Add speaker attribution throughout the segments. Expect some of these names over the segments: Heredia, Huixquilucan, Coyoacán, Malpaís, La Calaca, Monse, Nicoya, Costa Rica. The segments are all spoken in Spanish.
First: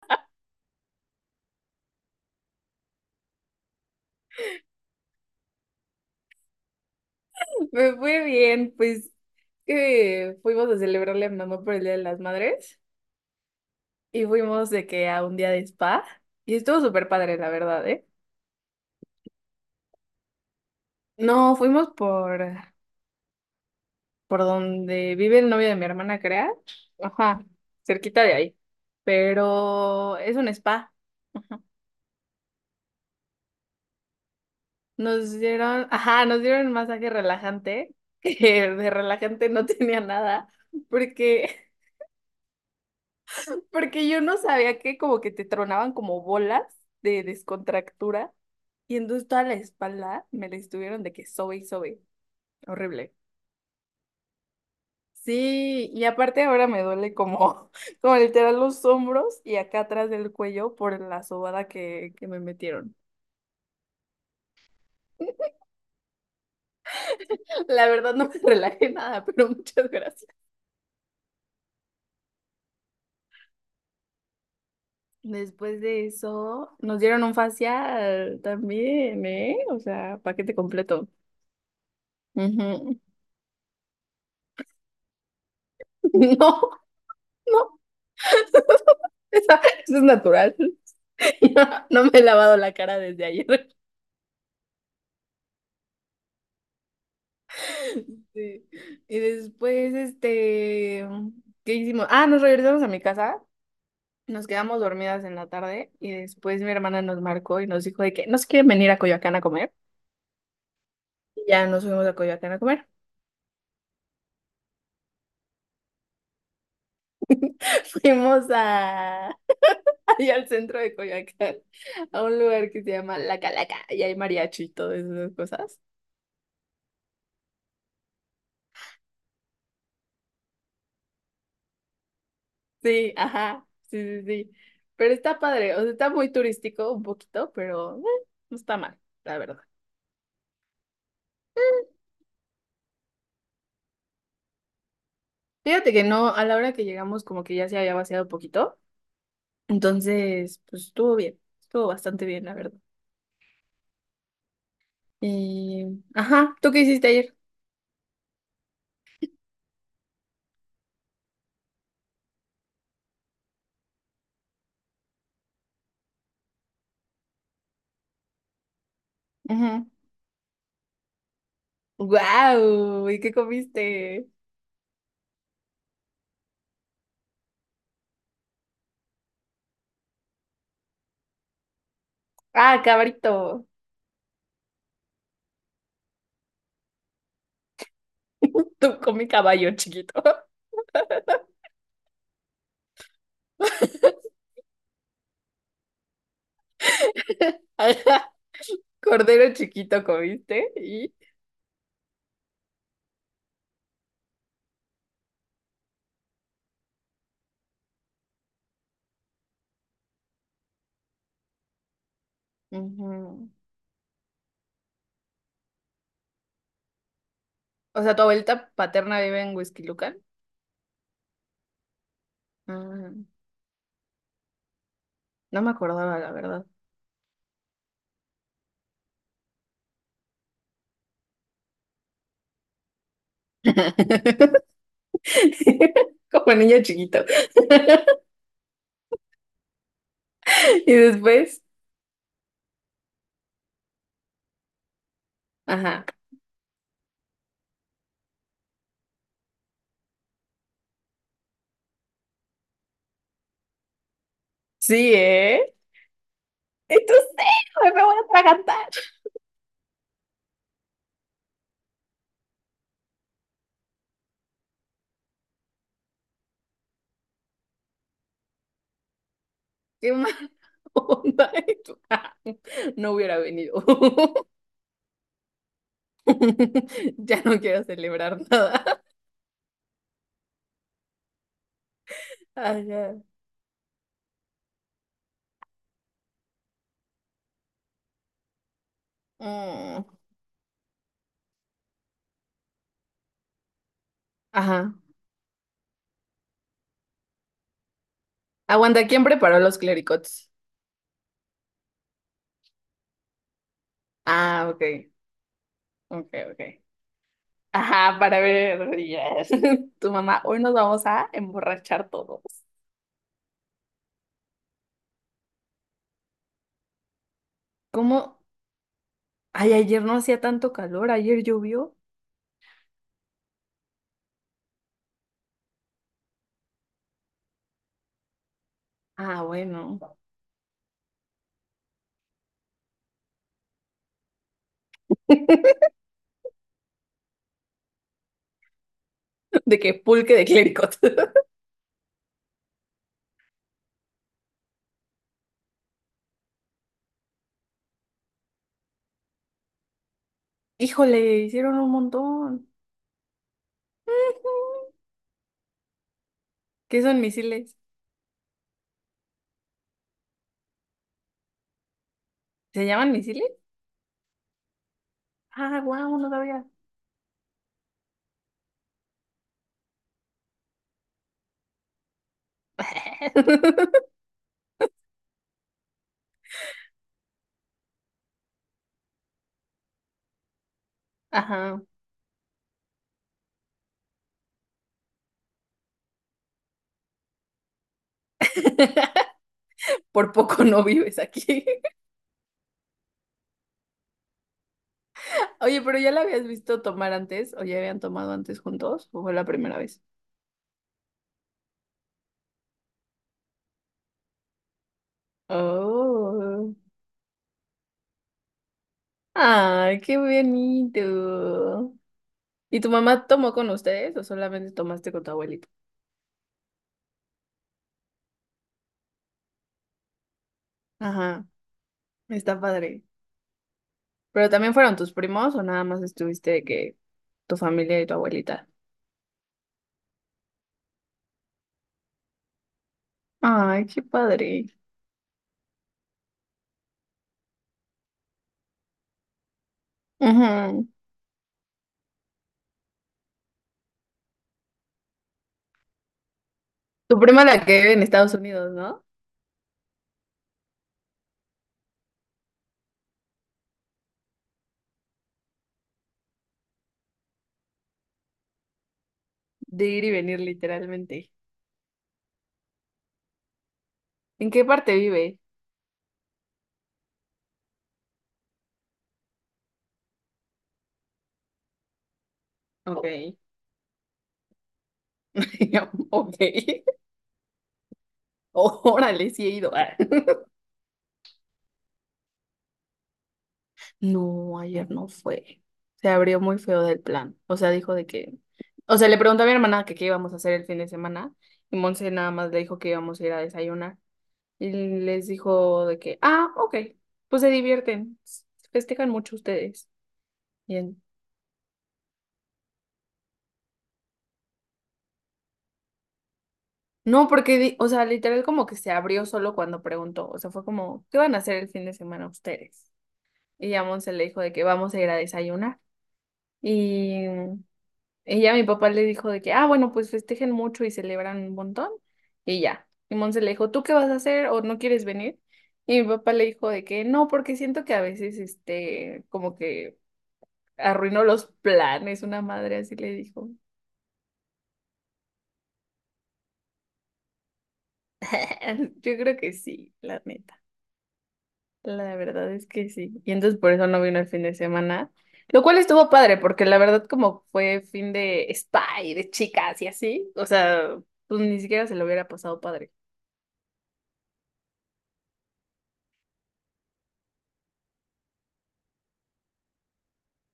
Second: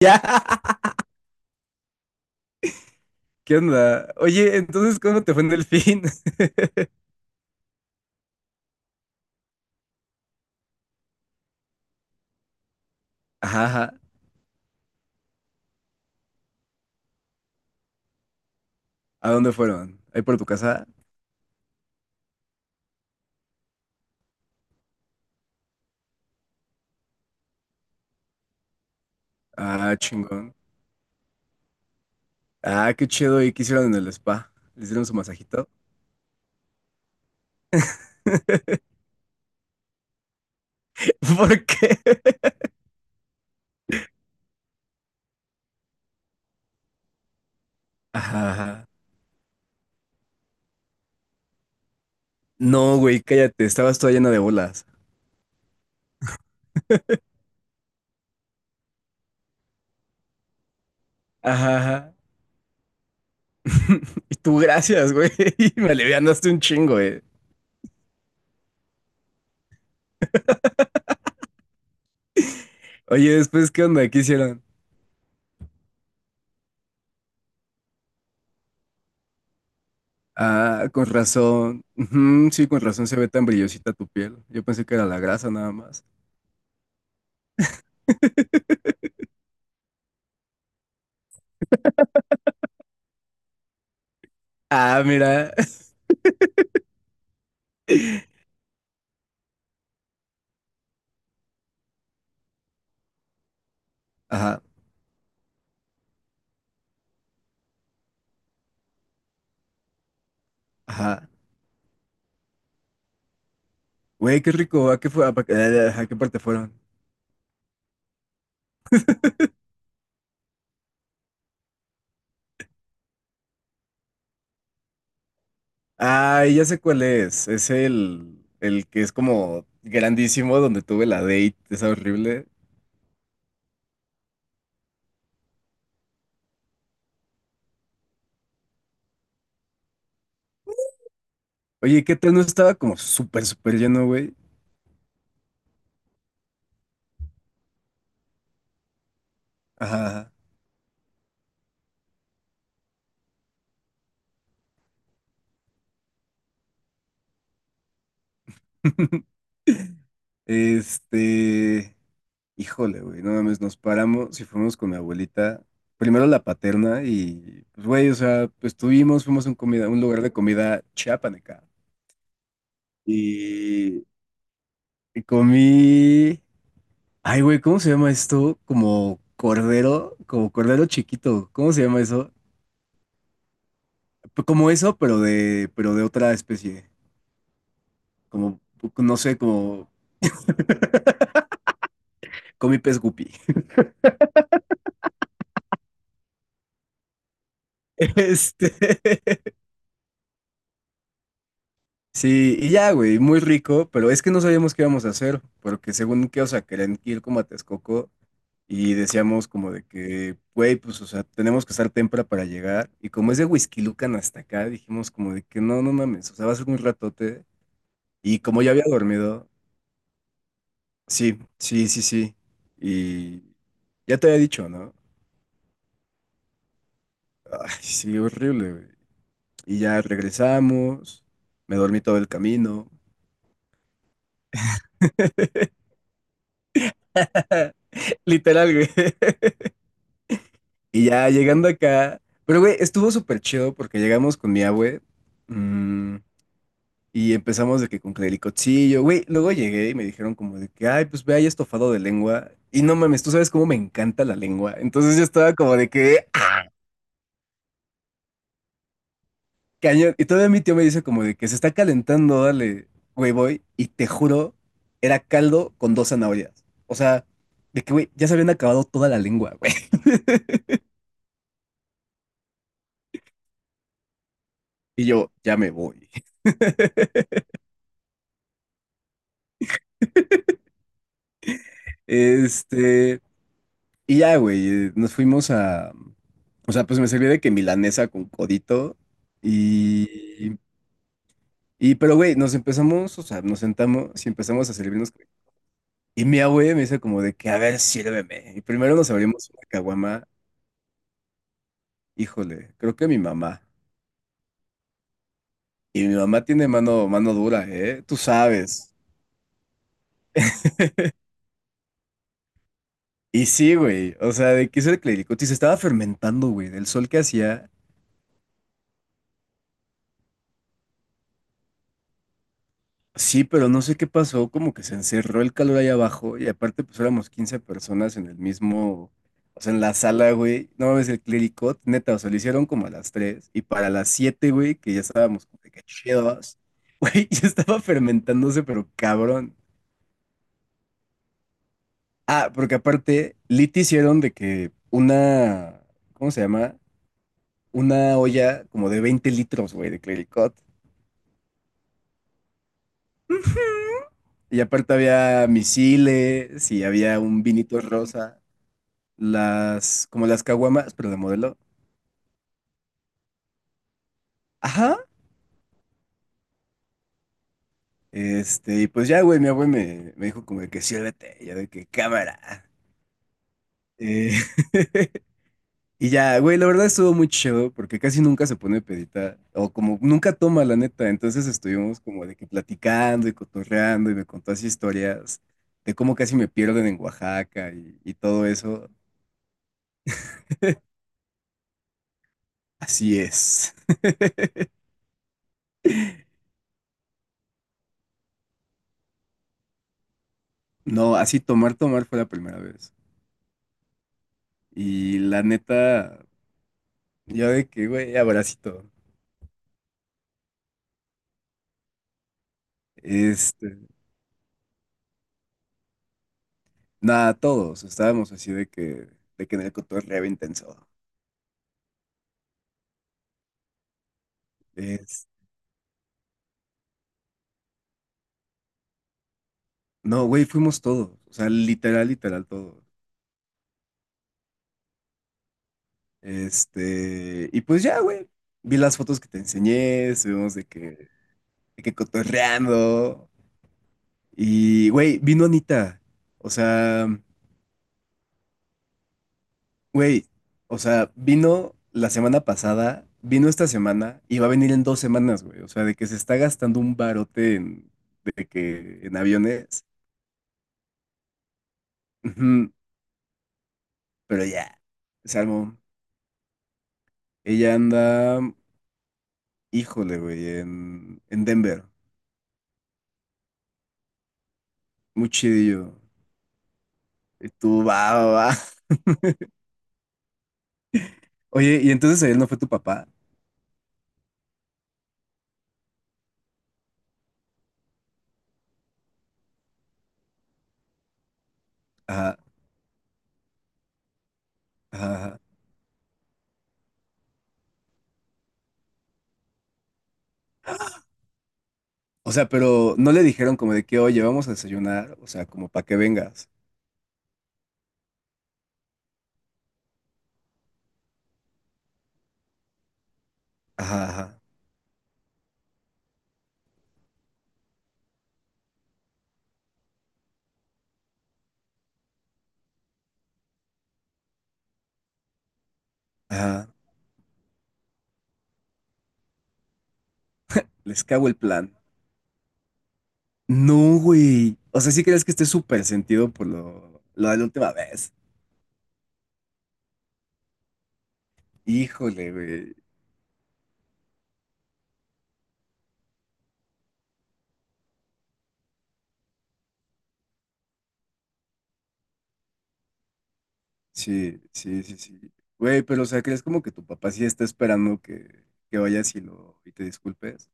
Speaker 1: Ya. ¿Qué onda? Oye, entonces, ¿cómo te fue en Delfín?
Speaker 2: Me fue bien, pues que fuimos a celebrarle a mi mamá por el Día de las Madres
Speaker 1: Ajá, ajá.
Speaker 2: y fuimos de que a un día de spa y estuvo súper padre, la verdad, ¿eh?
Speaker 1: ¿A dónde fueron? ¿Ahí por tu casa?
Speaker 2: No, fuimos por donde vive el novio de mi hermana, crea. Ajá, cerquita de ahí.
Speaker 1: Ah,
Speaker 2: Pero es un
Speaker 1: chingón.
Speaker 2: spa. Ajá.
Speaker 1: Ah, qué chido. ¿Y qué hicieron en el spa? ¿Le hicieron su
Speaker 2: Nos
Speaker 1: masajito?
Speaker 2: dieron, ajá, nos dieron un masaje relajante, que de relajante no tenía nada,
Speaker 1: ¿Por
Speaker 2: porque
Speaker 1: qué?
Speaker 2: porque yo no sabía que como que te tronaban como bolas de descontractura
Speaker 1: Ajá, ajá.
Speaker 2: y entonces toda la espalda me la estuvieron de que sobe y sobe.
Speaker 1: No,
Speaker 2: Horrible.
Speaker 1: güey, cállate. Estabas toda llena de bolas.
Speaker 2: Sí, y aparte ahora me duele como, como literal los hombros y acá atrás del cuello por la sobada
Speaker 1: Ajá,
Speaker 2: que,
Speaker 1: ajá.
Speaker 2: que me metieron.
Speaker 1: Y tú, gracias, güey. Me alivianaste un chingo, güey.
Speaker 2: La verdad no me relajé nada, pero muchas gracias.
Speaker 1: Oye, después, ¿qué onda? ¿Qué hicieron?
Speaker 2: Después de eso, nos dieron un facial también, ¿eh? O sea, paquete
Speaker 1: Ah, con
Speaker 2: completo.
Speaker 1: razón. Ujú, sí, con
Speaker 2: Ujú.
Speaker 1: razón se ve tan brillosita tu piel. Yo pensé que era la grasa nada más.
Speaker 2: No, no, Esa- Eso es natural. No me he lavado la cara desde ayer.
Speaker 1: Ah, mira.
Speaker 2: Sí. Y después, este, ¿qué hicimos? Ah, nos regresamos a mi casa, nos
Speaker 1: Ajá,
Speaker 2: quedamos dormidas en la tarde y después mi hermana nos marcó y nos dijo de que nos quieren venir a Coyoacán a comer.
Speaker 1: ajá.
Speaker 2: Y ya nos fuimos a Coyoacán a comer.
Speaker 1: Güey, qué rico. ¿A qué fue? ¿A qué parte fueron?
Speaker 2: Fuimos a, allá al centro de Coyoacán, a un lugar que se llama La Calaca y hay mariachi y todas esas cosas.
Speaker 1: Ah, ya sé cuál es. Es el que es como grandísimo donde tuve la date. Es horrible.
Speaker 2: Sí, ajá, sí, sí, sí. Pero está padre, o sea, está muy turístico un poquito, pero no está mal, la verdad.
Speaker 1: Oye, ¿qué tal? No estaba como súper, súper lleno, güey.
Speaker 2: Fíjate que no, a la hora que llegamos como que ya se había vaciado un poquito,
Speaker 1: Ajá.
Speaker 2: entonces pues estuvo bien, estuvo bastante bien, la verdad. Y, ajá, ¿tú qué hiciste ayer?
Speaker 1: Ajá. Este. Híjole, güey, no mames, nos paramos y fuimos con mi abuelita, primero la paterna y, pues, güey, o sea, pues tuvimos, fuimos a un
Speaker 2: Ajá.
Speaker 1: comida, un lugar de comida chiapaneca.
Speaker 2: Guau, ¿y qué
Speaker 1: Y
Speaker 2: comiste?
Speaker 1: comí. Ay, güey, ¿cómo se llama esto? Como cordero chiquito. ¿Cómo se llama eso?
Speaker 2: Ah, cabrito.
Speaker 1: P- Como eso, pero de otra especie. Como,
Speaker 2: Tú
Speaker 1: no
Speaker 2: comí
Speaker 1: sé,
Speaker 2: caballo
Speaker 1: como
Speaker 2: chiquito.
Speaker 1: comí pez guppy.
Speaker 2: Ajá,
Speaker 1: Este.
Speaker 2: cordero chiquito comiste y...
Speaker 1: Sí, y ya, güey, muy rico, pero es que no sabíamos qué íbamos a hacer, porque según que, o sea, querían ir como a Texcoco. Y decíamos como de que, güey, pues, o sea, tenemos que estar temprano para llegar. Y como es de
Speaker 2: Ujú.
Speaker 1: Huixquilucan hasta acá, dijimos como de que no, no mames, o sea, va a ser un ratote.
Speaker 2: O sea, tu
Speaker 1: Y como
Speaker 2: abuelita
Speaker 1: ya había
Speaker 2: paterna vive
Speaker 1: dormido,
Speaker 2: en Huixquilucan.
Speaker 1: sí, sí, sí, sí.
Speaker 2: Ah,
Speaker 1: Y ya te había dicho, ¿no?
Speaker 2: no me acordaba, la verdad.
Speaker 1: Ay, sí, horrible, güey. Y ya regresamos, me dormí todo el camino.
Speaker 2: Como niño chiquito.
Speaker 1: Literal, güey.
Speaker 2: Y
Speaker 1: Y ya
Speaker 2: después,
Speaker 1: llegando acá, pero güey, estuvo súper chido porque llegamos con mi abue.
Speaker 2: ajá.
Speaker 1: Mm. Y empezamos de que con clericochillo, güey. Luego llegué y me dijeron como de que, ay, pues ve ahí estofado de lengua. Y no mames, tú sabes cómo me encanta la lengua.
Speaker 2: Sí,
Speaker 1: Entonces yo estaba
Speaker 2: ¿eh?
Speaker 1: como de que, "Ah,
Speaker 2: Entonces, me voy a atragantar.
Speaker 1: cañón". Y todavía mi tío me dice como de que se está calentando, dale, güey, voy. Y te juro, era caldo con dos zanahorias. O sea, de que, güey, ya se habían acabado toda la lengua, güey.
Speaker 2: Qué mala onda. tú, ah, no hubiera venido.
Speaker 1: Y yo, ya me voy.
Speaker 2: Ya no quiero celebrar nada. Ajá.
Speaker 1: Este, y ya, güey, nos fuimos a, o sea, pues me serví de que milanesa con codito. Mm.
Speaker 2: Mm.
Speaker 1: Y, pero, güey, nos empezamos, o sea, nos sentamos y empezamos a
Speaker 2: Ajá.
Speaker 1: servirnos. Y mi abue me dice como de que, a ver, sírveme. Y primero
Speaker 2: Aguanta,
Speaker 1: nos
Speaker 2: ¿quién
Speaker 1: abrimos
Speaker 2: preparó
Speaker 1: una
Speaker 2: los
Speaker 1: caguama.
Speaker 2: clericots?
Speaker 1: Híjole, creo que mi mamá.
Speaker 2: Ah, ok.
Speaker 1: Y mi
Speaker 2: Ok,
Speaker 1: mamá
Speaker 2: ok.
Speaker 1: tiene mano dura, ¿eh? Tú
Speaker 2: Ajá, para
Speaker 1: sabes.
Speaker 2: ver. Yes. Tu mamá, hoy nos vamos a emborrachar todos.
Speaker 1: Y sí, güey, o sea, de que hizo el clericote y se estaba fermentando, güey, del sol que hacía.
Speaker 2: ¿Cómo? Ay, ayer no hacía tanto calor, ayer llovió.
Speaker 1: Sí, pero no sé qué pasó, como que se encerró el calor ahí abajo y aparte pues éramos 15 personas en el mismo,
Speaker 2: Ah,
Speaker 1: o sea, en la
Speaker 2: bueno.
Speaker 1: sala, güey. No mames, el clericot, neta, o sea, lo hicieron como a las 3 y para las 7, güey, que ya estábamos como de que chidos, güey, ya estaba fermentándose, pero cabrón.
Speaker 2: De que pulque de clérigos.
Speaker 1: Ah, porque aparte, Lit hicieron de que una, ¿cómo se llama? Una olla como de 20 litros, güey, de clericot.
Speaker 2: Híjole, hicieron un montón.
Speaker 1: Y aparte había misiles y
Speaker 2: ¿Qué
Speaker 1: había
Speaker 2: son
Speaker 1: un
Speaker 2: misiles?
Speaker 1: vinito rosa. Las, como las caguamas, pero de modelo.
Speaker 2: ¿Se llaman misiles?
Speaker 1: Ajá.
Speaker 2: Ah, guau, no sabía.
Speaker 1: Y pues ya, güey, mi abuelo me dijo como de que siérvete, ya de que cámara. Eh, y ya, güey, la verdad estuvo muy chido porque casi nunca se pone pedita, o como nunca toma, la neta. Entonces
Speaker 2: Ajá,
Speaker 1: estuvimos como de que platicando y cotorreando y me contó así historias de cómo casi me pierden en Oaxaca y todo eso.
Speaker 2: por poco no vives aquí.
Speaker 1: Así es.
Speaker 2: Oye, pero ¿ya la habías visto tomar antes? ¿O ya habían tomado antes juntos? ¿O fue la primera vez?
Speaker 1: No, así tomar, tomar fue la primera vez. Y la neta.
Speaker 2: Oh,
Speaker 1: Yo de que, güey, abracito.
Speaker 2: ay, qué bonito. ¿Y tu mamá tomó con
Speaker 1: Este,
Speaker 2: ustedes o solamente tomaste con tu abuelito?
Speaker 1: nada, todos estábamos así de que en el cotorreo intenso.
Speaker 2: Ajá. Está padre. ¿Pero también fueron tus
Speaker 1: Es,
Speaker 2: primos o nada más estuviste de que tu familia y tu abuelita?
Speaker 1: no, güey, fuimos todos. O sea, literal, literal, todos.
Speaker 2: Ay, qué padre.
Speaker 1: Y pues ya, güey. Vi las fotos que te enseñé, estuvimos
Speaker 2: Ujú.
Speaker 1: de que cotorreando. Y, güey, vino Anita. O sea,
Speaker 2: Tu prima la que vive en Estados Unidos, ¿no?
Speaker 1: güey, o sea, vino la semana pasada, vino esta semana y va a venir en 2 semanas, güey. O sea, de que se está gastando un barote en, de que, en aviones.
Speaker 2: De ir y venir literalmente.
Speaker 1: Ujú, pero
Speaker 2: ¿En qué
Speaker 1: ya,
Speaker 2: parte vive?
Speaker 1: Salmo, ella anda, híjole, güey, en Denver.
Speaker 2: Ok.
Speaker 1: Muy chidillo.
Speaker 2: Ok.
Speaker 1: Y tú, va, va, va.
Speaker 2: Órale, sí he ido. Ah.
Speaker 1: Oye, ¿y entonces él no fue tu papá?
Speaker 2: No, ayer no fue. Se abrió muy feo del plan. O sea, dijo de que... O sea, le preguntó a mi hermana que qué íbamos a hacer el fin de semana y Monse nada
Speaker 1: Ajá,
Speaker 2: más le dijo que íbamos a ir a desayunar. Y
Speaker 1: ajá,
Speaker 2: les
Speaker 1: ajá.
Speaker 2: dijo de que, ah, ok, pues se divierten, festejan mucho ustedes. Bien.
Speaker 1: O sea, pero no le dijeron como de que, oye, vamos a desayunar, o sea, como para que vengas.
Speaker 2: No, porque, o sea, literal como que se abrió solo cuando preguntó, o sea, fue como, ¿qué van a hacer el fin de semana ustedes? Y a
Speaker 1: Ajá,
Speaker 2: Monse le dijo
Speaker 1: ajá,
Speaker 2: de que vamos a ir a desayunar. Y, ya mi papá le dijo de que, ah, bueno, pues festejen mucho y celebran un montón. Y ya. Y Monse le dijo, ¿tú qué vas a hacer o no quieres venir? Y mi papá le
Speaker 1: ajá.
Speaker 2: dijo de que no, porque siento que a veces, este, como que
Speaker 1: Les
Speaker 2: arruinó
Speaker 1: cago el
Speaker 2: los
Speaker 1: plan.
Speaker 2: planes, una madre así le dijo.
Speaker 1: No, güey. O sea, sí crees que esté súper sentido por lo de la última vez.
Speaker 2: Yo creo que sí, la neta. La
Speaker 1: Híjole,
Speaker 2: verdad es
Speaker 1: güey.
Speaker 2: que sí. Y entonces por eso no vino el fin de semana, lo cual estuvo padre, porque la verdad como fue fin de spa y de chicas y así, o sea, pues ni siquiera se lo hubiera pasado padre.
Speaker 1: Sí, sí, sí, sí. Güey, pero o sea, ¿crees como que tu papá sí está esperando que vayas y lo y te disculpes?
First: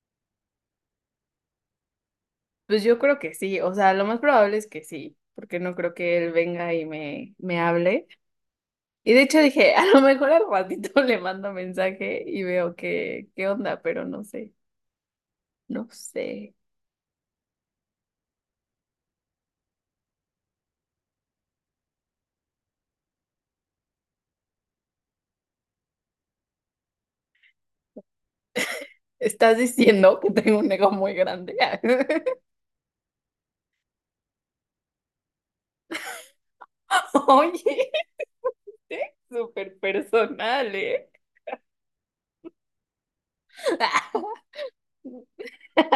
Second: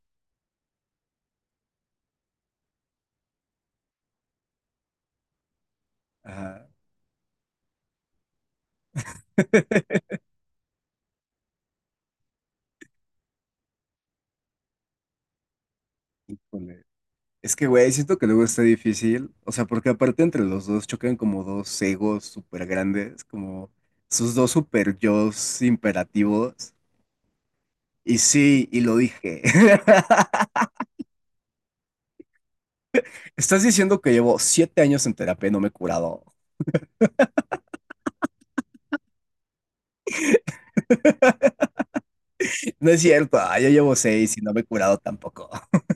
Speaker 2: Pues yo creo que sí, o sea, lo más probable es que sí, porque no creo que él
Speaker 1: Ajá.
Speaker 2: venga y me hable. Y de hecho dije, a lo mejor al ratito le mando mensaje y veo que, qué onda, pero no sé, no sé.
Speaker 1: Híjole. Es que, güey, siento que luego está difícil. O sea, porque aparte entre los dos chocan como dos egos súper grandes, como sus dos super yos imperativos. Y sí, y lo dije.
Speaker 2: Estás diciendo que tengo un ego muy grande.
Speaker 1: Estás diciendo que llevo 7 años en terapia y no me he curado.
Speaker 2: Oye, este, súper personal, ¿eh?
Speaker 1: No es cierto, ah, yo llevo 6 y no me he curado tampoco.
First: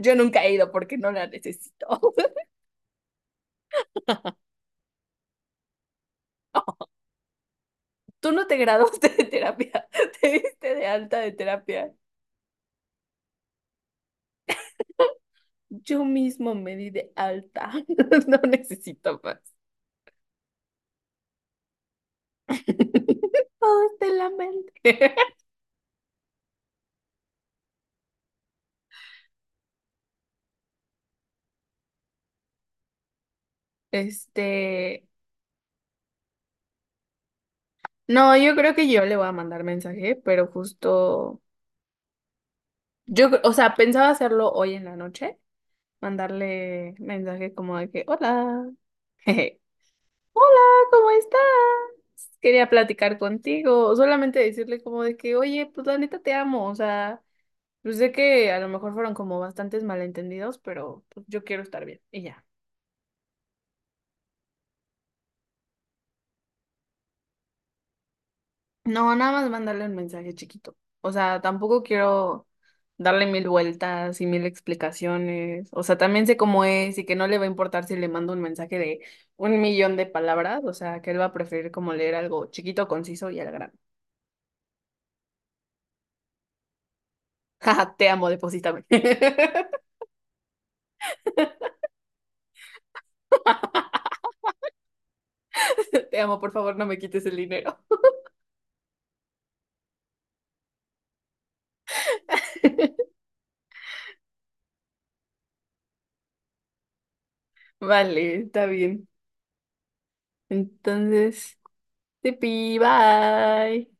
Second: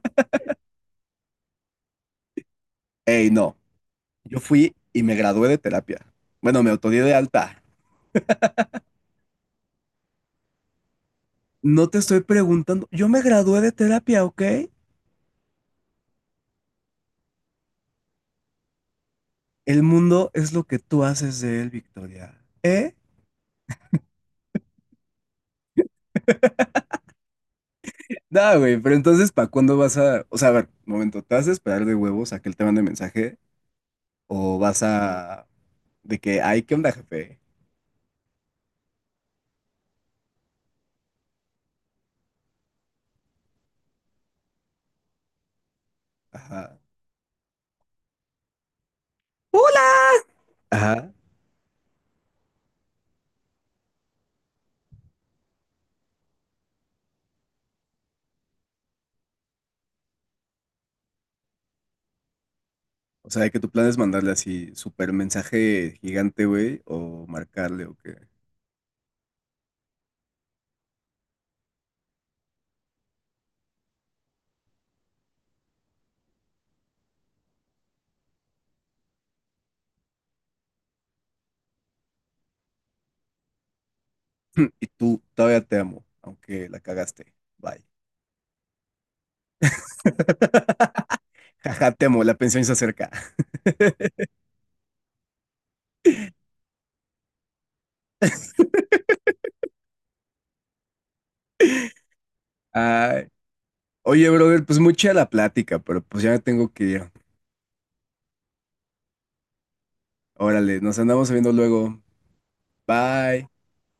Speaker 2: Yo nunca he ido porque no la necesito.
Speaker 1: Ey, no, yo fui y me gradué de terapia. Bueno, me autodidacta de alta.
Speaker 2: Tú no te graduaste de terapia, te diste de alta de
Speaker 1: No
Speaker 2: terapia.
Speaker 1: te estoy preguntando, yo me gradué de terapia, ¿ok?
Speaker 2: Yo mismo me di de alta. No necesito más.
Speaker 1: El mundo es lo que tú haces de él, Victoria. ¿Eh?
Speaker 2: Todo está en la mente.
Speaker 1: No, güey, pero entonces, ¿para cuándo vas a...? O sea, a ver, momento, ¿te vas a esperar de huevos a que él te mande mensaje? ¿O vas
Speaker 2: Este,
Speaker 1: a...? De que, ay, ¿qué onda, jefe?
Speaker 2: no, yo creo que yo le voy a mandar mensaje, pero justo, yo, o sea, pensaba hacerlo hoy en la noche
Speaker 1: Ajá.
Speaker 2: mandarle mensaje como de que, hola, jeje,
Speaker 1: ¡Hola!
Speaker 2: hola, ¿cómo
Speaker 1: Ajá.
Speaker 2: estás? Quería platicar contigo, o solamente decirle como de que, oye, pues la neta te amo, o sea, yo sé que a lo mejor fueron como bastantes malentendidos, pero pues, yo quiero estar bien, y ya.
Speaker 1: O sea, ¿que tu plan es mandarle así súper mensaje gigante, güey, o marcarle o qué?
Speaker 2: No, nada más mandarle un mensaje chiquito. O sea, tampoco quiero darle mil vueltas y mil explicaciones. O sea, también sé cómo es y que no le va a importar si le mando un mensaje de un millón de palabras. O sea, que él va a preferir como leer algo chiquito, conciso y al grano.
Speaker 1: Y tú todavía te amo, aunque la cagaste. Bye.
Speaker 2: Jaja, te amo, deposítame.
Speaker 1: Jaja, te amo, la pensión se acerca.
Speaker 2: Te amo, por favor, no me quites el dinero.
Speaker 1: Ay. Oye, brother, pues mucha la plática, pero pues ya me tengo que ir.
Speaker 2: Vale, está bien.
Speaker 1: Órale, nos andamos viendo
Speaker 2: Entonces,
Speaker 1: luego.
Speaker 2: tipi,
Speaker 1: Bye.
Speaker 2: bye.